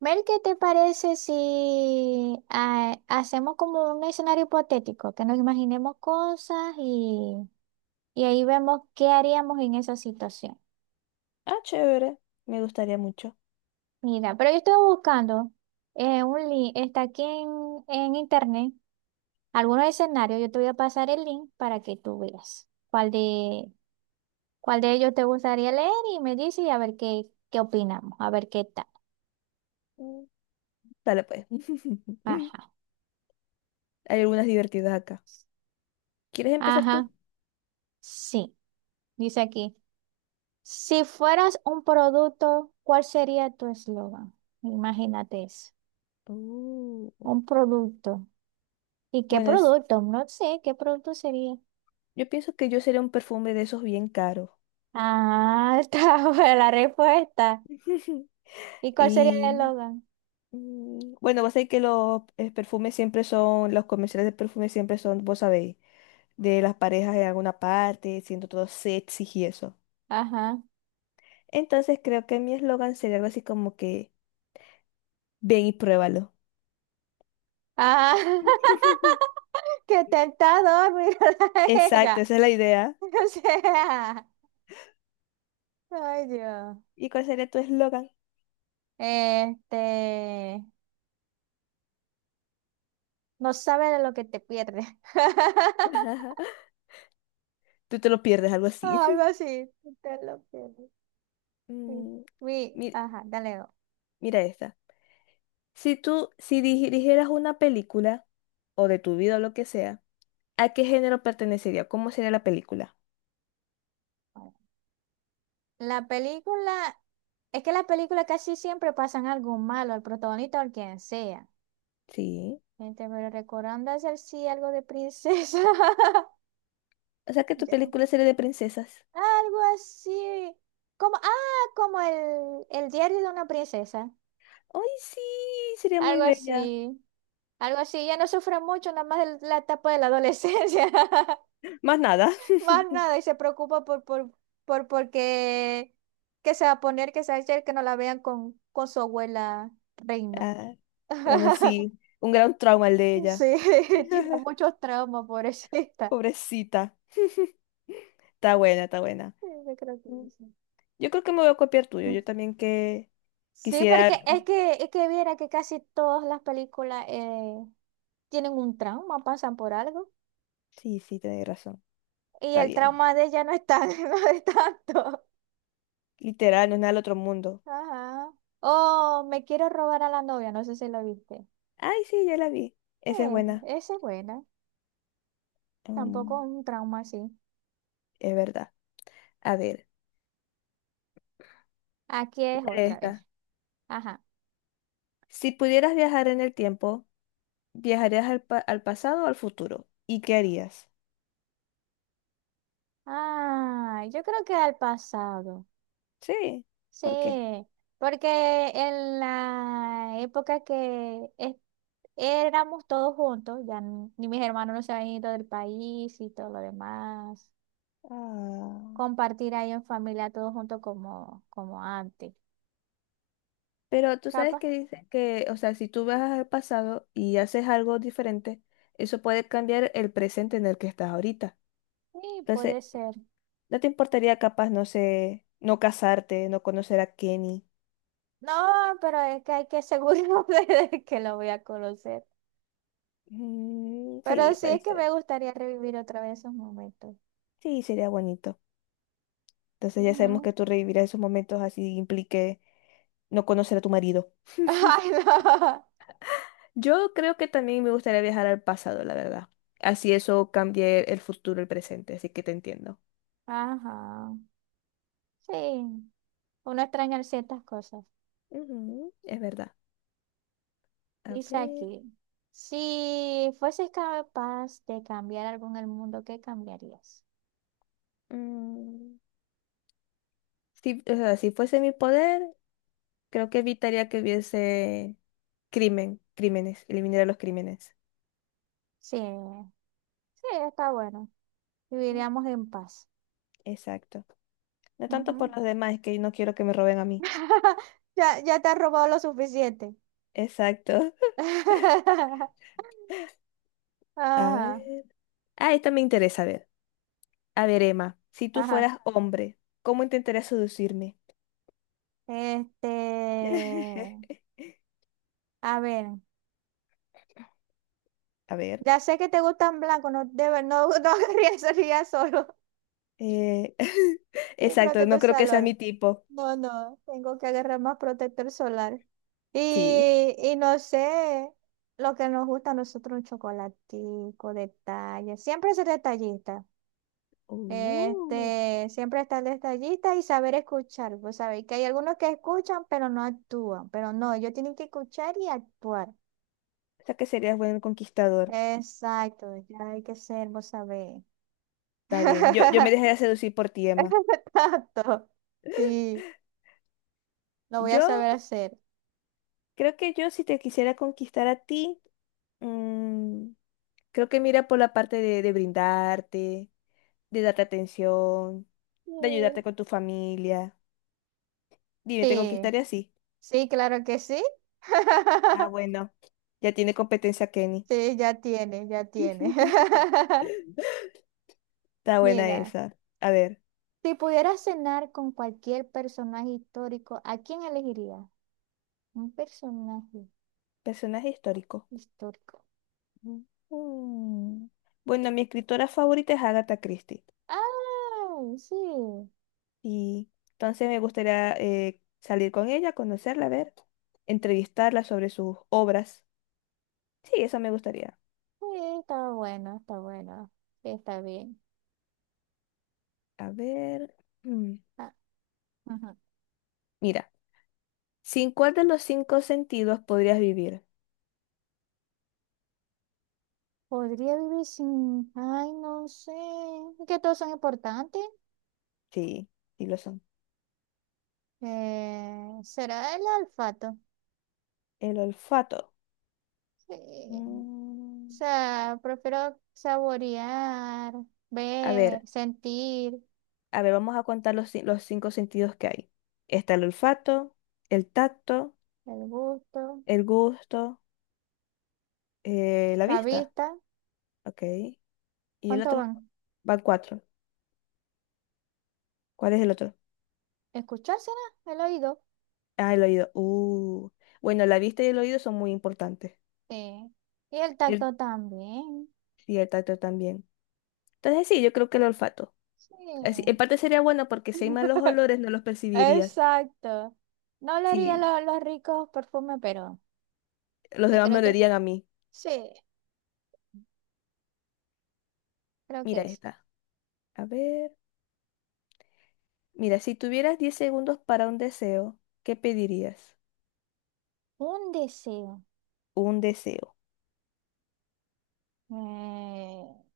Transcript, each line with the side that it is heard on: right: Mel, ¿qué te parece si hacemos como un escenario hipotético, que nos imaginemos cosas y ahí vemos qué haríamos en esa situación?
left: Ah, chévere. Me gustaría mucho.
right: Mira, pero yo estoy buscando un link, está aquí en internet, algunos escenarios, yo te voy a pasar el link para que tú veas cuál de ellos te gustaría leer y me dices y a ver qué opinamos, a ver qué tal.
left: Mm, Dale pues.
right: Ajá,
left: Hay algunas divertidas acá. ¿Quieres empezar tú?
right: ajá, sí, dice aquí. Si fueras un producto, ¿cuál sería tu eslogan? Imagínate eso.
left: Uh,
right: Un producto. ¿Y qué
left: Bueno,
right: producto? No sé, ¿qué producto sería?
left: yo pienso que yo sería un perfume de esos bien caros.
right: Ah, está buena la respuesta. ¿Y cuál sería el
left: Y
right: eslogan?
left: bueno, vos sabés que los perfumes siempre son, los comerciales de perfumes siempre son, vos sabéis, de las parejas en alguna parte, siendo todo sexy y eso.
right: Ajá.
left: Entonces creo que mi eslogan sería algo así como que, ven y pruébalo.
right: Ah, qué tentador, mírala a
left: Exacto,
right: ella.
left: esa es la idea.
right: O sea, ay Dios.
left: ¿Y cuál sería tu eslogan?
right: Este, no sabe de lo que te pierde.
left: Tú te lo pierdes, algo así.
right: Algo así, te lo pierdes. Sí.
left: Mm,
right: Uy,
left: mi-
right: ajá, dale.
left: mira esta. Si tú, si dirigieras una película, o de tu vida o lo que sea, ¿a qué género pertenecería? ¿Cómo sería la película?
right: La película, es que las películas casi siempre pasan algo malo al protagonista o al quien sea.
left: Sí.
right: Gente, pero recordando hacer sí algo de princesa.
left: O sea que tu
right: Ya.
left: película sería de princesas.
right: Algo así. Como, como el diario de una princesa.
left: ¡Ay, sí! Sería muy
right: Algo
left: bella.
right: así. Algo así. Ya no sufre mucho, nada más la etapa de la adolescencia.
left: Más nada.
right: Más nada. Y se preocupa por porque que se va a poner, que se va a hacer, que no la vean con su abuela reina.
left: Ah, bueno, sí. Un gran trauma el de
right: Sí,
left: ella.
right: tiene muchos traumas, pobrecita.
left: Pobrecita. Está buena, está buena.
right: Sí, yo creo que
left: Mm.
right: sí.
left: Yo creo que me voy a copiar tuyo. Yo también que
right: Sí,
left: Quisiera.
right: porque es que viera que casi todas las películas tienen un trauma, pasan por algo.
left: Sí, sí, tenés razón.
right: Y
left: Está
right: el
left: bien.
right: trauma de ella no es tan, no es tanto.
left: Literal, no es nada del otro mundo.
right: Ajá. Oh, me quiero robar a la novia, no sé si lo viste.
left: Ay, sí, ya la vi. Esa es
right: Eh,
left: buena.
right: esa es buena. Tampoco
left: Mm,
right: es un trauma así.
left: es verdad. A ver,
right: Aquí es
left: mira
right: otra
left: esta.
right: vez. Ajá.
left: Si pudieras viajar en el tiempo, ¿viajarías al, al pasado o al futuro? ¿Y qué harías?
right: Ah, yo creo que al pasado.
left: Sí,
right: Sí,
left: ¿por qué?
right: porque en la época que éramos todos juntos, ya ni mis hermanos no se habían ido del país y todo lo demás,
left: Ah,
right: compartir ahí en familia todos juntos como, como antes.
left: pero tú sabes
right: Capaz,
left: que dicen que, o sea, si tú viajas al pasado y haces algo diferente, eso puede cambiar el presente en el que estás ahorita.
right: sí,
left: Entonces,
right: puede ser.
left: ¿no te importaría capaz, no sé, no casarte, no conocer a Kenny?
right: No, pero es que hay que asegurarme de que lo voy a conocer.
left: Mm,
right: Pero
left: sí,
right: sí
left: puede
right: es que
left: ser.
right: me gustaría revivir otra vez esos momentos.
left: Sí, sería bonito. Entonces ya sabemos
right: Ujú.
left: que tú revivirás esos momentos así implique no conocer a tu marido.
right: Ay, no.
left: Yo creo que también me gustaría viajar al pasado, la verdad. Así eso cambie el futuro, el presente, así que te entiendo.
right: Ajá. Sí, uno extraña ciertas cosas.
left: Ujú, es verdad. A
right: Dice
left: ver.
right: aquí, si fueses capaz de cambiar algo en el mundo, ¿qué cambiarías?
left: mm, si, o sea, si fuese mi poder, creo que evitaría que hubiese crimen, crímenes, eliminaría los crímenes.
right: Sí, sí, está bueno.
left: Mm,
right: Viviríamos en paz.
left: Exacto. No tanto
right: Ujú.
left: por los demás, es que no quiero que me roben a mí.
right: Ya, ya te has robado lo suficiente.
left: Exacto. A
right: Ajá,
left: ver. Ah, esta me interesa, a ver. A ver, Emma, si tú
right: ajá.
left: fueras hombre, ¿cómo intentarías seducirme?
right: Este, a ver,
left: A ver.
right: ya sé que te gustan blancos, no debe, no, no querría salir solo
left: eh,
right: y
left: Exacto,
right: protege
left: no
right: el
left: creo que sea mi
right: salón.
left: tipo.
right: No, no, tengo que agarrar más protector solar.
left: Sí.
right: Y no sé, lo que nos gusta a nosotros, un chocolatico, detalle. Siempre ser detallista.
left: Uh.
right: Este, siempre estar detallista y saber escuchar. Pues sabéis que hay algunos que escuchan, pero no actúan. Pero no, ellos tienen que escuchar y actuar.
left: O sea que serías buen conquistador.
right: Exacto, ya hay que ser, vos sabés.
left: Está bien. Yo me dejaría seducir por ti, Emma.
right: Exacto. Sí, lo voy a
left: Yo
right: saber hacer.
left: creo que yo si te quisiera conquistar a ti, mm, creo que mira por la parte de brindarte de darte atención,
right: Sí.
left: de ayudarte con tu familia. Dime, ¿te
right: Sí.
left: conquistaré así?
right: Sí, claro que sí.
left: Ah, bueno, ya tiene competencia Kenny.
right: Sí, ya tiene, ya tiene.
left: Está buena
right: Mira,
left: esa. A ver,
right: si pudieras cenar con cualquier personaje histórico, ¿a quién elegirías? Un personaje
left: personaje histórico.
right: histórico.
left: Mm. Bueno, mi escritora favorita es Agatha Christie.
right: Ah, sí,
left: Y entonces me gustaría salir con ella, conocerla, a ver, entrevistarla sobre sus obras. Sí, eso me gustaría.
right: sí, está bueno, está bueno. Sí, está bien.
left: A ver. mm,
right: Ah, ujú.
left: Mira, ¿sin cuál de los cinco sentidos podrías vivir?
right: Podría vivir sin, ay, no sé, es que todos son importantes.
left: Sí, sí lo son.
right: ¿Será el olfato?
left: ¿El olfato?
right: Sí. O
left: Mm,
right: sea, prefiero saborear,
left: a ver,
right: ver, sentir
left: a ver, vamos a contar los cinco sentidos que hay. Está el olfato, el tacto,
right: el gusto,
left: el gusto, la
right: la
left: vista.
right: vista.
left: Ok. ¿Y el
right: ¿Cuánto
left: otro?
right: van?
left: Van cuatro. ¿Cuál es el otro?
right: Escuchar será el oído.
left: Ah, el oído. Bueno, la vista y el oído son muy importantes.
right: Sí. Y el
left: El,
right: tacto también.
left: y el tacto también. Entonces sí, yo creo que el olfato.
right: Sí.
left: Así, en parte sería bueno porque si hay malos olores no los percibirías.
right: Exacto. No olería
left: Sí,
right: los ricos perfumes, pero
left: los
right: yo
left: demás me
right: creo que
left: olerían a mí.
right: sí, creo que
left: Mira
right: es.
left: esta. A ver. Mira, si tuvieras 10 segundos para un deseo, ¿qué pedirías?
right: Un deseo.
left: Un deseo.
right: Eh,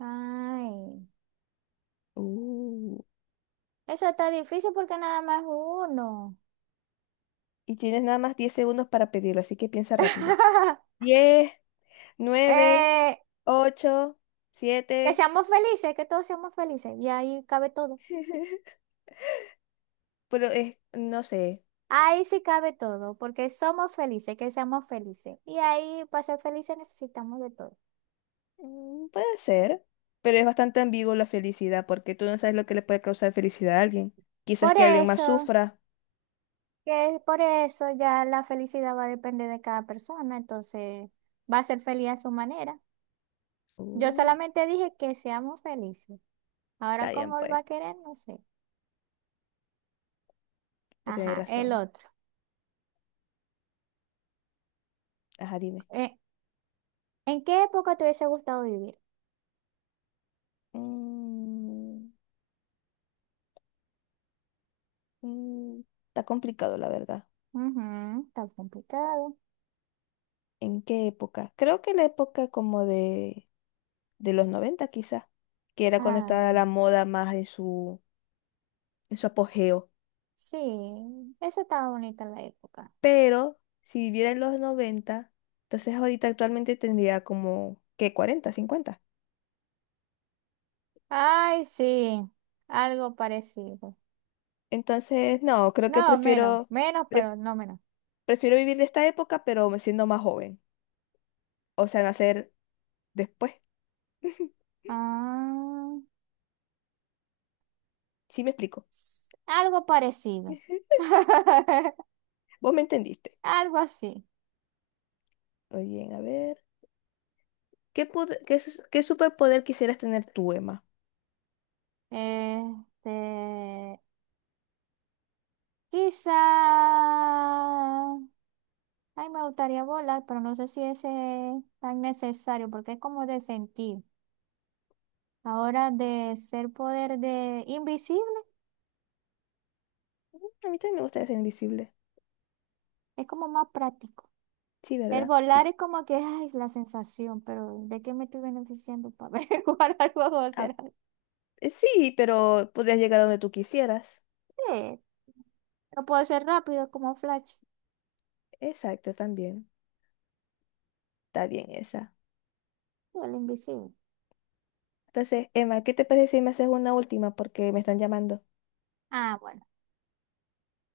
right: ay.
left: Uh,
right: Eso está difícil porque nada más uno.
left: Y tienes nada más 10 segundos para pedirlo, así que piensa rápido. 10, 9,
right: Eh,
left: 8,
right: Que
left: 7.
right: seamos felices, que todos seamos felices. Y ahí cabe todo.
left: Pero es, no sé,
right: Ahí sí cabe todo, porque somos felices, que seamos felices. Y ahí para ser felices necesitamos de todo.
left: puede ser, pero es bastante ambiguo la felicidad, porque tú no sabes lo que le puede causar felicidad a alguien. Quizás
right: Por
left: que alguien más
right: eso,
left: sufra.
right: que por eso ya la felicidad va a depender de cada persona, entonces va a ser feliz a su manera. Yo
left: Uh,
right: solamente dije que seamos felices. Ahora,
left: Está bien,
right: ¿cómo él va
left: pues,
right: a querer? No sé.
left: pues tenéis
right: Ajá, el
left: razón.
right: otro.
left: Ajá, dime.
right: Eh, ¿En qué época te hubiese gustado vivir?
left: Mm, mm, Está complicado, la verdad.
right: Ujú, está complicado.
left: ¿En qué época? Creo que la época como de los 90 quizás, que era cuando estaba
right: Ah,
left: la moda más en su apogeo.
right: sí, esa estaba bonita en la época.
left: Pero si viviera en los 90, entonces ahorita actualmente tendría como, ¿qué? Cuarenta, 50.
right: Ay, sí, algo parecido.
left: Entonces, no, creo que
right: No, menos,
left: prefiero,
right: menos, pero
left: pre-
right: no menos.
left: prefiero vivir de esta época, pero siendo más joven. O sea, nacer después.
right: Ah,
left: Sí me explico.
right: algo parecido.
left: Vos me entendiste.
right: Algo así.
left: Muy bien, a ver. ¿Qué, pod- qué, su- qué superpoder quisieras tener tú, Emma?
right: Este, quizá. Ay, me gustaría volar, pero no sé si ese es tan necesario, porque es como de sentir. Ahora de ser poder de invisible,
left: A mí también me gustaría ser invisible.
right: es como más práctico.
left: Sí,
right: El
left: ¿verdad?
right: volar es como que ay, es la sensación, pero ¿de qué me estoy beneficiando para jugar algo juego? De
left: Ah,
right: ser.
left: sí, pero podrías llegar a donde tú quisieras.
right: Sí, lo puedo hacer rápido como Flash,
left: Exacto, también. Está bien esa.
right: o el invisible.
left: Entonces, Emma, ¿qué te parece si me haces una última? Porque me están llamando.
right: Ah, bueno.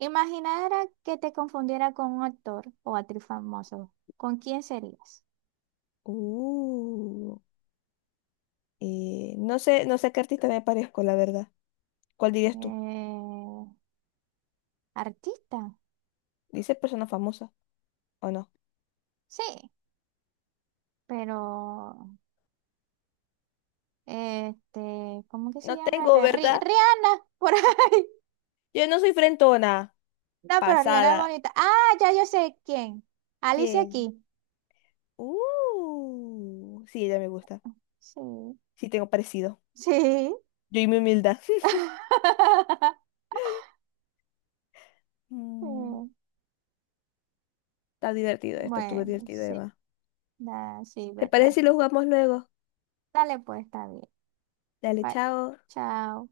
right: Imaginara que te confundiera con un actor o actriz famoso. ¿Con quién serías?
left: Uh, no sé, no sé a qué artista me parezco, la verdad. ¿Cuál dirías tú?
right: Eh, artista.
left: ¿Dice persona famosa o no?
right: Sí, pero este, ¿cómo que se
left: No
right: llama
left: tengo,
right: esa?
left: ¿verdad?
right: Rihanna, por ahí.
left: Yo no soy frentona.
right: No, pero Rihanna es
left: Pasada.
right: bonita. Ah, ya yo sé quién. Alicia
left: ¿Quién?
right: aquí.
left: Sí, ella me gusta.
right: Sí.
left: Sí, tengo parecido.
right: Sí.
left: Yo y mi humildad.
right: Sí.
left: Mm. Está divertido esto, estuvo
right: Bueno,
left: divertido,
right: sí,
left: Eva.
right: sí,
left: ¿Te parece
right: verdad.
left: si lo jugamos luego?
right: Dale pues, está bien.
left: Dale,
right: Bye.
left: chao.
right: Chao.